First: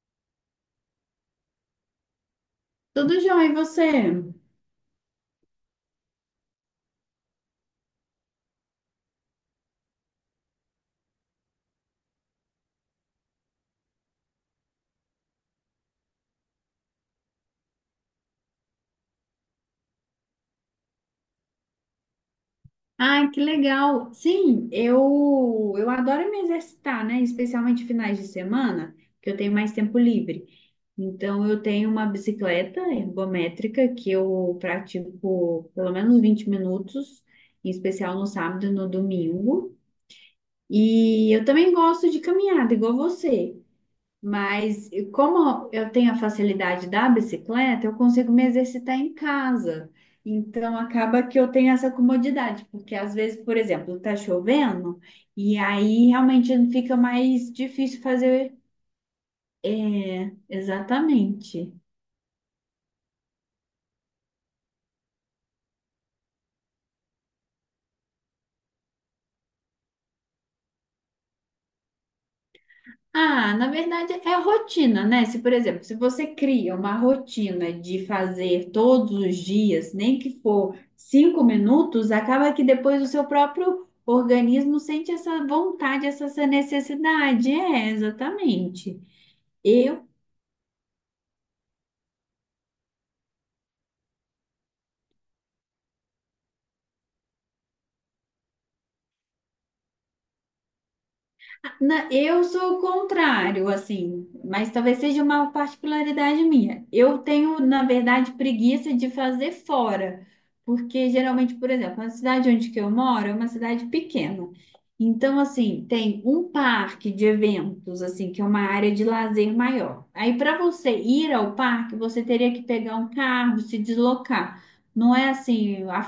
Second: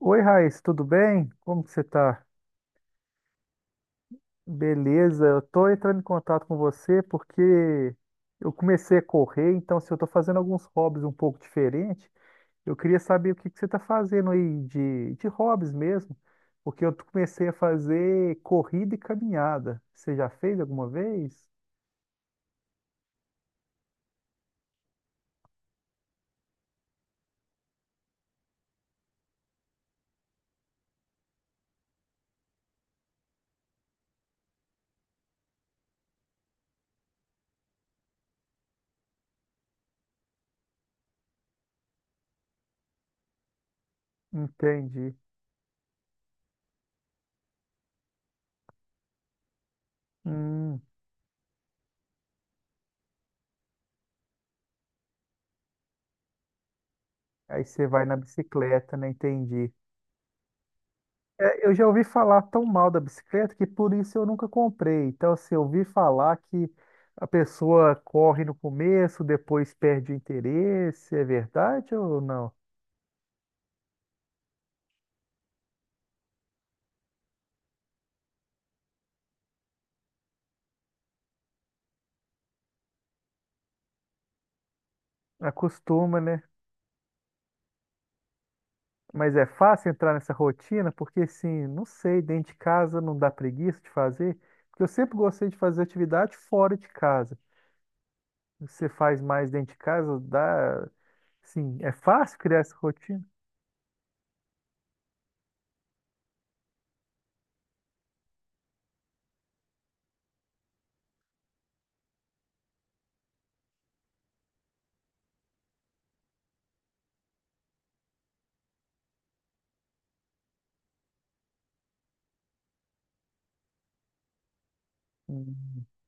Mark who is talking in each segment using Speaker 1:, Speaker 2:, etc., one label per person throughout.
Speaker 1: Oi, Raíssa, tudo bem? Como que você tá?
Speaker 2: Tudo jóia, e você?
Speaker 1: Beleza, eu tô entrando em contato com você porque eu comecei a correr, então se eu tô fazendo alguns hobbies um pouco diferente, eu queria saber o que que você tá fazendo aí de hobbies mesmo, porque eu comecei a fazer corrida e caminhada. Você já fez alguma vez?
Speaker 2: Ai, que legal. Sim, eu adoro me exercitar, né? Especialmente finais de semana, que eu tenho mais tempo livre. Então, eu tenho uma bicicleta ergométrica que eu pratico pelo menos 20 minutos, em especial no sábado e no domingo. E eu também gosto de caminhada, igual você. Mas e
Speaker 1: Entendi.
Speaker 2: como eu tenho a facilidade da bicicleta, eu consigo me exercitar em casa. Então
Speaker 1: Hum,
Speaker 2: acaba que eu tenho essa comodidade, porque às vezes, por exemplo, está chovendo e aí realmente fica mais
Speaker 1: aí você
Speaker 2: difícil
Speaker 1: vai na
Speaker 2: fazer.
Speaker 1: bicicleta, né? Entendi.
Speaker 2: É,
Speaker 1: É,
Speaker 2: exatamente.
Speaker 1: eu já ouvi falar tão mal da bicicleta que por isso eu nunca comprei. Então, assim, eu ouvi falar que a pessoa corre no começo, depois perde o interesse. É verdade ou não?
Speaker 2: Ah, na verdade é a rotina, né? Se, por exemplo, se você cria uma rotina de fazer todos os dias, nem que for 5 minutos, acaba que depois o seu próprio organismo sente essa vontade,
Speaker 1: Acostuma,
Speaker 2: essa
Speaker 1: né?
Speaker 2: essa necessidade. É, exatamente.
Speaker 1: Mas é fácil
Speaker 2: Eu
Speaker 1: entrar nessa rotina porque, assim, não sei, dentro de casa não dá preguiça de fazer. Porque eu sempre gostei de fazer atividade fora de casa. Você faz mais dentro de casa, dá. Assim, é
Speaker 2: Na-
Speaker 1: fácil
Speaker 2: eu
Speaker 1: criar essa
Speaker 2: sou o
Speaker 1: rotina?
Speaker 2: contrário, assim, mas talvez seja uma particularidade minha. Eu tenho, na verdade, preguiça de fazer fora, porque geralmente, por exemplo, na cidade onde que eu moro é uma cidade pequena. Então, assim, tem um parque de eventos, assim, que é uma área de lazer maior. Aí, para você ir ao parque, você teria que pegar um carro, se deslocar. Não é assim,
Speaker 1: Hum,
Speaker 2: a-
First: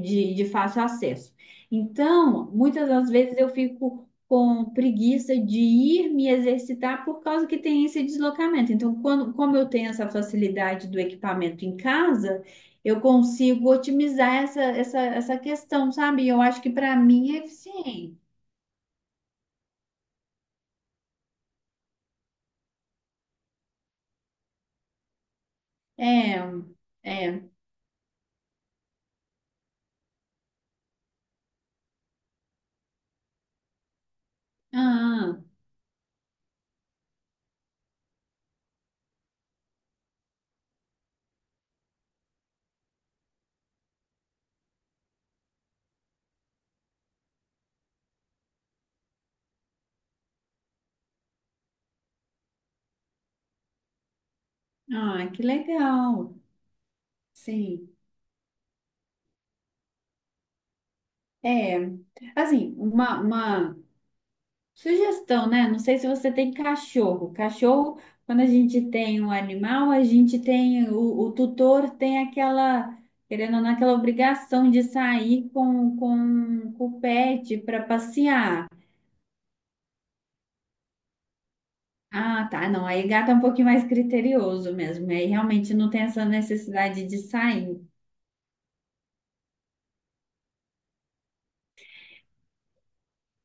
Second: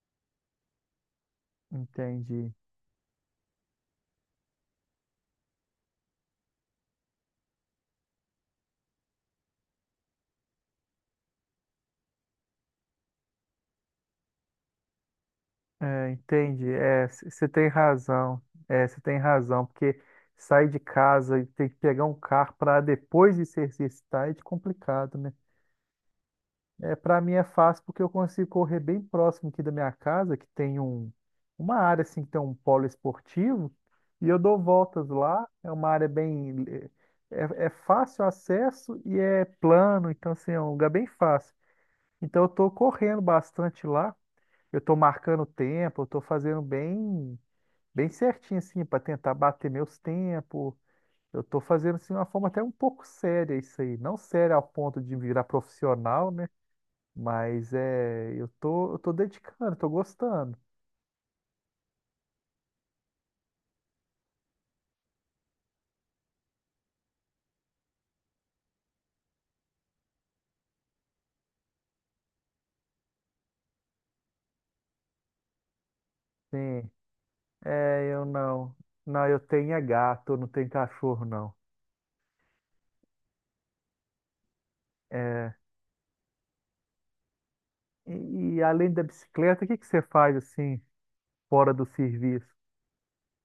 Speaker 2: de de fácil acesso. Então,
Speaker 1: entendi.
Speaker 2: muitas das vezes eu fico com preguiça de ir me exercitar por causa que tem esse deslocamento. Então, quando, como eu tenho essa facilidade do equipamento em casa, eu consigo otimizar essa questão,
Speaker 1: É,
Speaker 2: sabe? Eu acho
Speaker 1: entendi.
Speaker 2: que para
Speaker 1: É,
Speaker 2: mim é
Speaker 1: você tem
Speaker 2: eficiente.
Speaker 1: razão. É, você tem razão, porque sair de casa e ter que pegar um carro para depois de se exercitar é de complicado, né?
Speaker 2: É,
Speaker 1: É, para mim é
Speaker 2: é.
Speaker 1: fácil porque eu consigo correr bem próximo aqui da minha casa, que tem um, uma área assim que tem um polo esportivo, e eu dou voltas
Speaker 2: Ah,
Speaker 1: lá. É uma área bem é fácil acesso e é plano, então assim, é um lugar bem fácil. Então eu estou correndo bastante lá. Eu estou marcando o tempo, eu estou fazendo bem certinho, assim, para tentar bater meus tempos. Eu tô fazendo, assim, de uma forma até um pouco séria isso aí. Não séria ao ponto de
Speaker 2: ah, que
Speaker 1: virar profissional,
Speaker 2: legal.
Speaker 1: né? Mas
Speaker 2: Sim.
Speaker 1: é, eu tô dedicando, tô gostando.
Speaker 2: É, assim, uma sugestão, né? Não sei se você tem cachorro. Cachorro, quando a gente tem um animal, a gente tem o tutor tem aquela, querendo ou não, aquela obrigação de sair com
Speaker 1: Sim,
Speaker 2: o pet para
Speaker 1: é, eu
Speaker 2: passear.
Speaker 1: não. Não, eu tenho é gato, eu não tenho cachorro, não.
Speaker 2: Ah, tá. Não, aí gato é um pouquinho mais criterioso mesmo. Aí
Speaker 1: É,
Speaker 2: realmente não tem essa necessidade de sair.
Speaker 1: e além da bicicleta, o que que você faz, assim, fora do serviço?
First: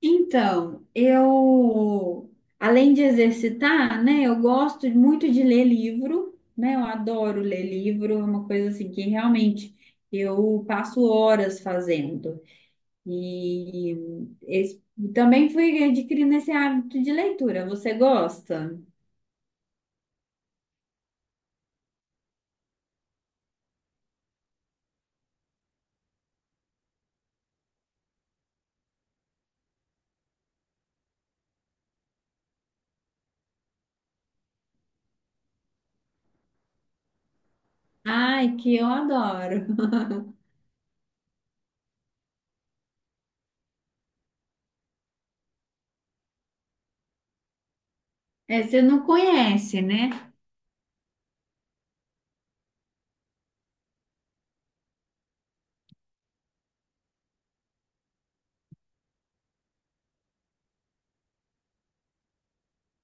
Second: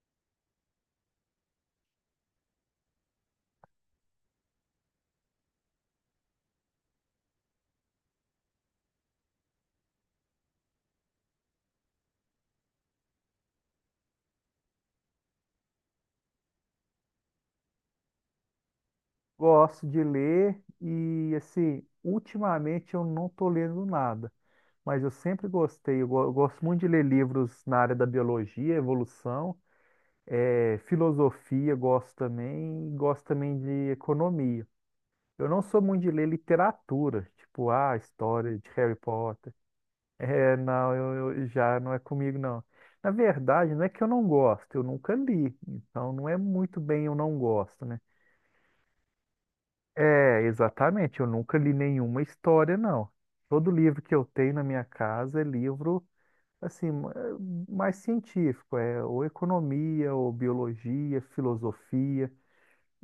Speaker 2: Então, eu, além de exercitar, né, eu gosto muito de ler livro, né, eu adoro ler livro, é uma coisa assim que realmente eu passo horas fazendo. E es- também fui adquirindo esse hábito de leitura. Você gosta?
Speaker 1: Gosto de ler e, assim, ultimamente eu não tô lendo nada. Mas eu sempre gostei, eu gosto muito de ler livros na área da biologia, evolução, filosofia, gosto também, e gosto também de economia. Eu não sou muito de ler literatura, tipo, ah,
Speaker 2: Ai,
Speaker 1: história de
Speaker 2: que eu
Speaker 1: Harry Potter.
Speaker 2: adoro.
Speaker 1: É, não, já não é comigo, não. Na verdade, não é que eu não gosto, eu nunca li, então não é muito bem eu não gosto, né?
Speaker 2: É, você não conhece, né?
Speaker 1: É, exatamente, eu nunca li nenhuma história, não. Todo livro que eu tenho na minha casa é livro assim, mais científico, é ou economia, ou biologia, filosofia.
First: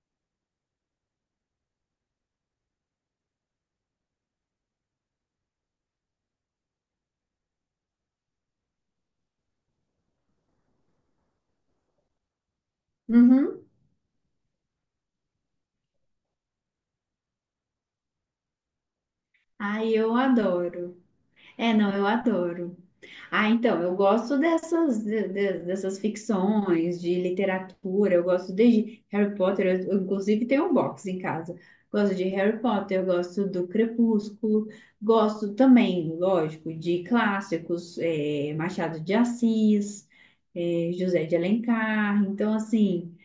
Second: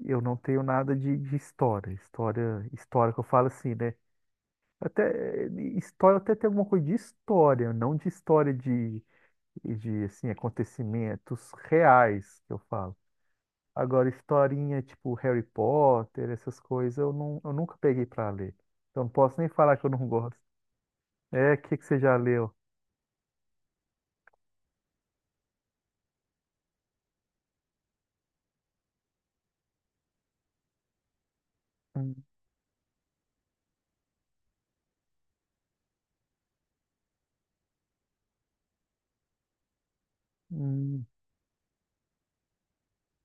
Speaker 1: Eu não tenho nada de história. História, história que eu falo assim, né? Até eh, História até tem alguma coisa de história, não de história de assim, acontecimentos reais que eu falo.
Speaker 2: Uhum.
Speaker 1: Agora, historinha tipo Harry Potter, essas coisas, eu, não, eu nunca peguei para ler. Então, não posso nem falar que eu
Speaker 2: Ai,
Speaker 1: não
Speaker 2: eu
Speaker 1: gosto.
Speaker 2: adoro.
Speaker 1: É, o
Speaker 2: É,
Speaker 1: que, que
Speaker 2: não,
Speaker 1: você
Speaker 2: eu
Speaker 1: já leu?
Speaker 2: adoro. Ah, então, eu gosto dessas ficções, de literatura, eu gosto desde Harry Potter, eu inclusive tenho um box em casa. Gosto
Speaker 1: Hum,
Speaker 2: de Harry Potter, eu gosto do Crepúsculo, gosto também, lógico, de clássicos, Machado de Assis,
Speaker 1: hum,
Speaker 2: José de Alencar. Então, assim,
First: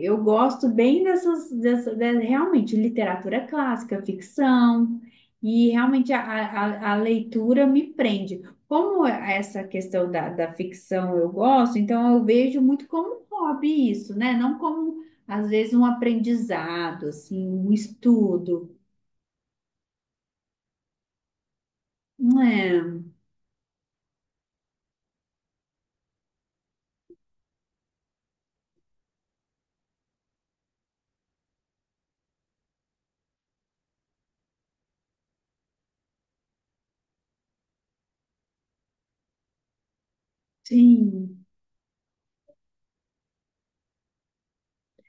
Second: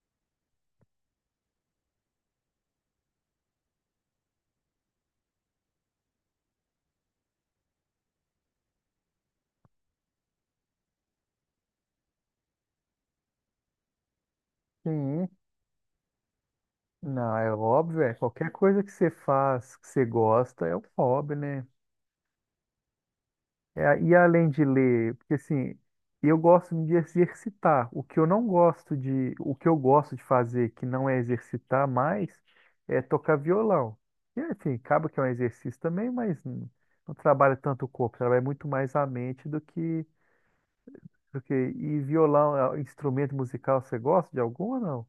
Speaker 2: eu gosto bem dessas, realmente, literatura clássica, ficção, e realmente a leitura me prende. Como é essa questão da ficção eu gosto, então eu vejo muito como um hobby isso, né? Não como,
Speaker 1: sim.
Speaker 2: às vezes, um aprendizado,
Speaker 1: Não,
Speaker 2: assim,
Speaker 1: é
Speaker 2: um
Speaker 1: óbvio, é. Qualquer
Speaker 2: estudo.
Speaker 1: coisa que você faz, que você gosta, é um hobby, né?
Speaker 2: Não é?
Speaker 1: É, e além de ler, porque assim, eu gosto de exercitar. O que eu não gosto de, o que eu gosto de fazer, que não é exercitar mais, é tocar violão. E, enfim, acaba que é um exercício também, mas não, não trabalha tanto o corpo, trabalha muito mais a mente do que, do
Speaker 2: Sim.
Speaker 1: que. E violão, é, um instrumento musical, você gosta de algum ou não?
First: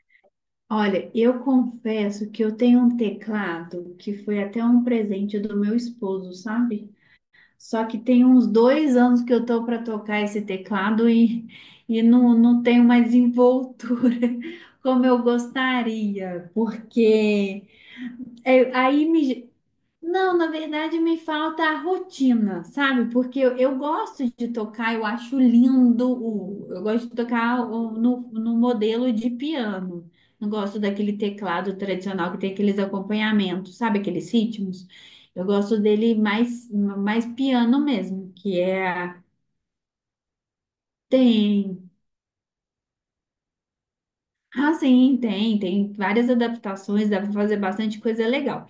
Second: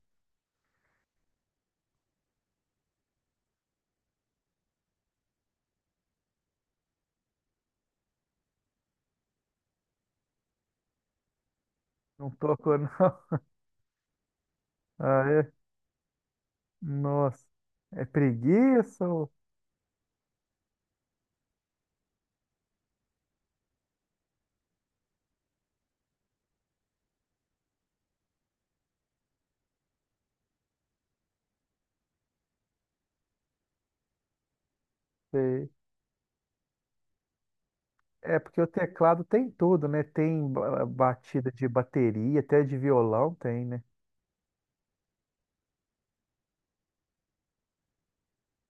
Speaker 2: Olha, eu confesso que eu tenho um teclado que foi até um presente do meu esposo, sabe? Só que tem uns 2 anos que eu tô para tocar esse teclado e
Speaker 1: Não
Speaker 2: não
Speaker 1: toco,
Speaker 2: tenho
Speaker 1: não.
Speaker 2: mais envoltura como eu
Speaker 1: Ah, é?
Speaker 2: gostaria,
Speaker 1: Nossa.
Speaker 2: porque.
Speaker 1: É
Speaker 2: É,
Speaker 1: preguiça?
Speaker 2: Não, na verdade me falta a rotina, sabe? Porque eu gosto de tocar, eu acho lindo, eu gosto de tocar no modelo de piano. Não gosto daquele teclado tradicional que tem aqueles acompanhamentos, sabe? Aqueles ritmos. Eu
Speaker 1: Sei.
Speaker 2: gosto dele mais, mais piano mesmo,
Speaker 1: É
Speaker 2: que
Speaker 1: porque o
Speaker 2: é...
Speaker 1: teclado tem tudo, né? Tem batida de
Speaker 2: Tem,
Speaker 1: bateria, até de violão tem, né?
Speaker 2: ah, sim, tem várias adaptações, dá para fazer bastante coisa legal.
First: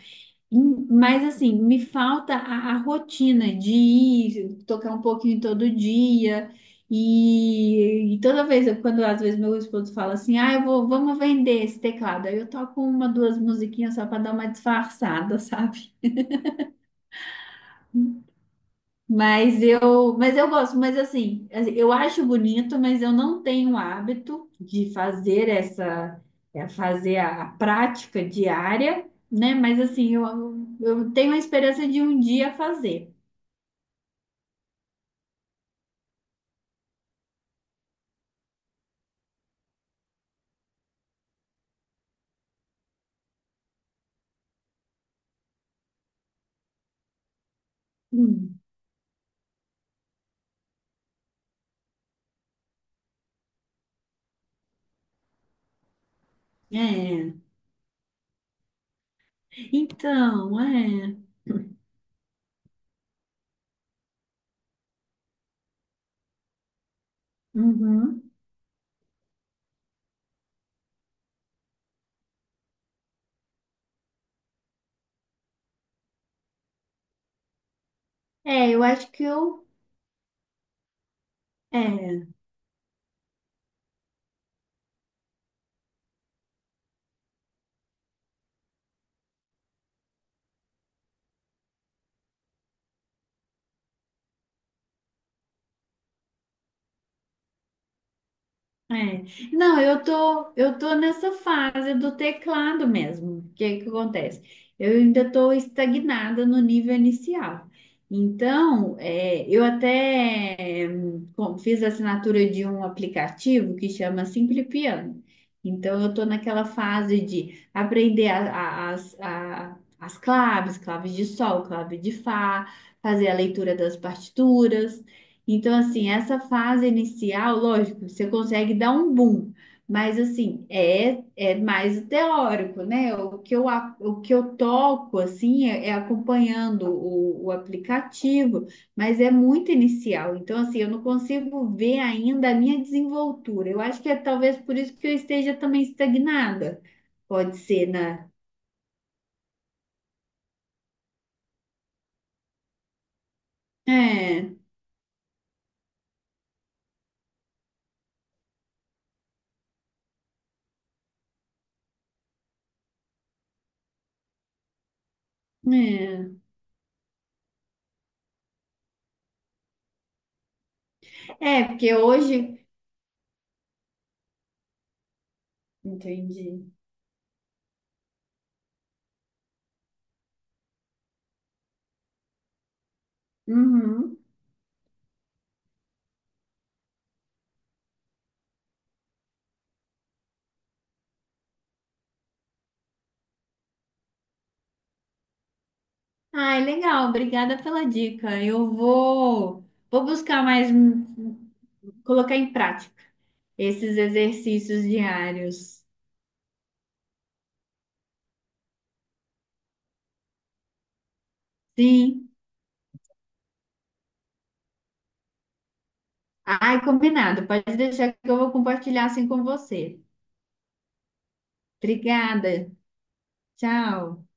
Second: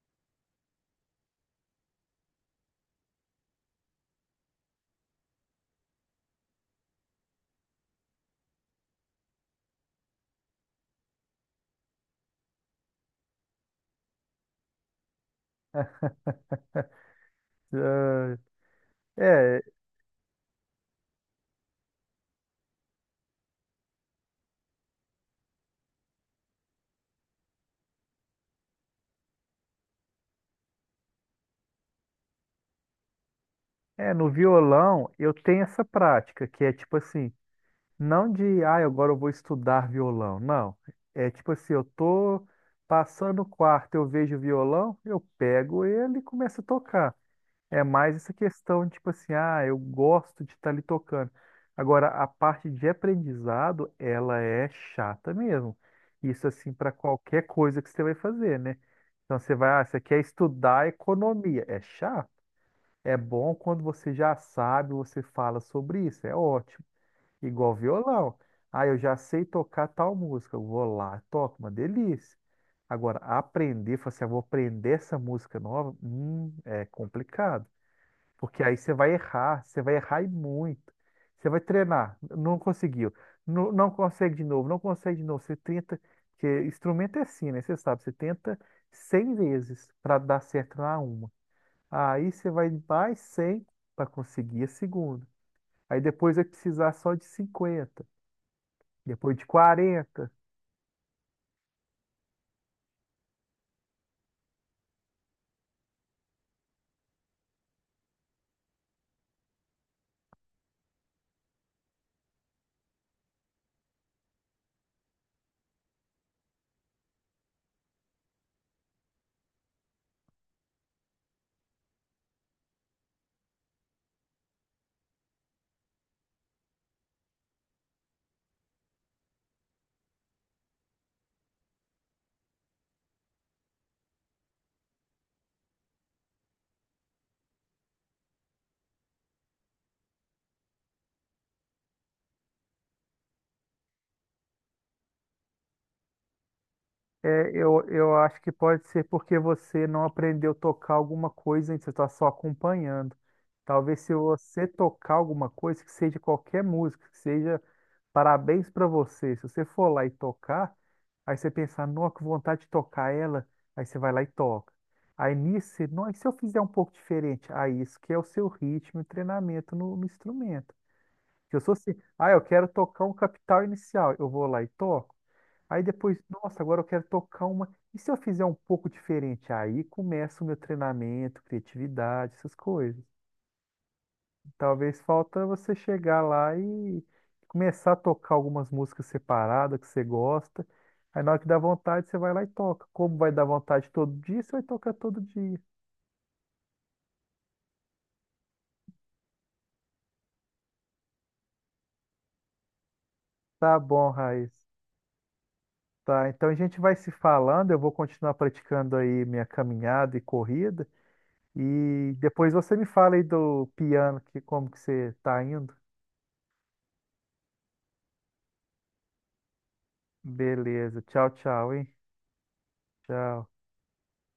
Speaker 2: Mas assim, me falta a rotina de ir tocar um pouquinho todo dia. E toda vez, quando às vezes meu esposo fala assim, ah, vamos vender esse teclado. Aí eu toco uma, duas musiquinhas só para dar uma disfarçada, sabe?
Speaker 1: Ah, é,
Speaker 2: Mas eu gosto, mas assim, eu acho bonito, mas eu não tenho o hábito de fazer essa, fazer a prática diária, né? Mas assim, eu tenho a esperança de um dia fazer.
Speaker 1: no violão eu tenho essa prática, que é tipo assim, não de, ah, agora eu vou estudar violão, não. É tipo assim, eu tô passando o quarto, eu vejo o violão, eu pego ele e começo a tocar. É mais essa
Speaker 2: Hum.
Speaker 1: questão, tipo assim, ah, eu gosto de estar ali tocando. Agora, a parte de aprendizado, ela é chata mesmo. Isso, assim, para
Speaker 2: É,
Speaker 1: qualquer coisa que você vai fazer, né? Então, você vai, ah, você quer
Speaker 2: então,
Speaker 1: estudar
Speaker 2: é.
Speaker 1: economia. É chato. É bom quando você já sabe, você fala sobre isso. É ótimo. Igual
Speaker 2: Uhum.
Speaker 1: violão. Ah, eu já sei tocar tal música. Eu vou lá, toco, uma delícia. Agora, aprender, falar assim, ah, vou aprender essa música nova, é complicado. Porque
Speaker 2: É,
Speaker 1: aí
Speaker 2: eu acho que eu.
Speaker 1: você vai errar e muito. Você vai treinar,
Speaker 2: É.
Speaker 1: não conseguiu, não, não consegue de novo. Você tenta, porque instrumento é assim, né? Você sabe, você tenta 100 vezes para dar certo na uma. Aí você vai mais 100 para conseguir a segunda. Aí depois vai precisar só de 50.
Speaker 2: É.
Speaker 1: Depois de
Speaker 2: Não, eu
Speaker 1: 40.
Speaker 2: tô, eu tô nessa fase do teclado mesmo. O que que acontece? Eu ainda tô estagnada no nível inicial. Então, eu até fiz a assinatura de um aplicativo que chama Simple Piano. Então, eu tô naquela fase de aprender as claves, claves de sol, clave de fá, fazer a leitura das partituras. Então, assim, essa fase inicial, lógico, você consegue dar um boom, mas, assim, é mais o teórico, né? O que eu toco, assim, é acompanhando o aplicativo, mas é muito inicial. Então, assim, eu não consigo ver ainda a minha desenvoltura. Eu acho que é talvez por isso que eu esteja também estagnada.
Speaker 1: É,
Speaker 2: Pode
Speaker 1: eu,
Speaker 2: ser
Speaker 1: eu
Speaker 2: na.
Speaker 1: acho que pode ser porque você não aprendeu a tocar alguma coisa, hein? Você está só acompanhando. Talvez se
Speaker 2: É,
Speaker 1: você tocar alguma coisa, que seja qualquer música, que seja parabéns para você. Se você for lá e tocar, aí você pensar, nossa, que vontade de tocar ela, aí você vai lá e toca. Aí nisso, você, não, e se eu
Speaker 2: é.
Speaker 1: fizer um pouco diferente? Aí isso que é o seu ritmo e treinamento no instrumento. Se eu
Speaker 2: É,
Speaker 1: sou assim,
Speaker 2: porque
Speaker 1: ah, eu
Speaker 2: hoje.
Speaker 1: quero tocar um capital inicial, eu vou lá e toco. Aí depois,
Speaker 2: Entendi.
Speaker 1: nossa, agora eu quero tocar uma. E se eu fizer um pouco diferente? Aí começa o meu treinamento, criatividade, essas coisas.
Speaker 2: Uhum.
Speaker 1: Talvez falta você chegar lá e começar a tocar algumas músicas separadas que você gosta. Aí na hora que dá vontade, você vai lá e toca. Como vai dar vontade todo dia, você vai tocar todo dia.
Speaker 2: Ai, legal, obrigada pela dica. Eu vou buscar mais, colocar em prática
Speaker 1: Tá
Speaker 2: esses
Speaker 1: bom, Raiz.
Speaker 2: exercícios diários.
Speaker 1: Tá, então a gente vai se falando, eu vou continuar praticando aí minha caminhada e corrida. E
Speaker 2: Sim.
Speaker 1: depois você me fala aí do piano, que como que você tá indo.
Speaker 2: Ai, combinado. Pode deixar que eu vou compartilhar assim com você.
Speaker 1: Beleza. Tchau, tchau, hein?
Speaker 2: Obrigada.
Speaker 1: Tchau.
Speaker 2: Tchau.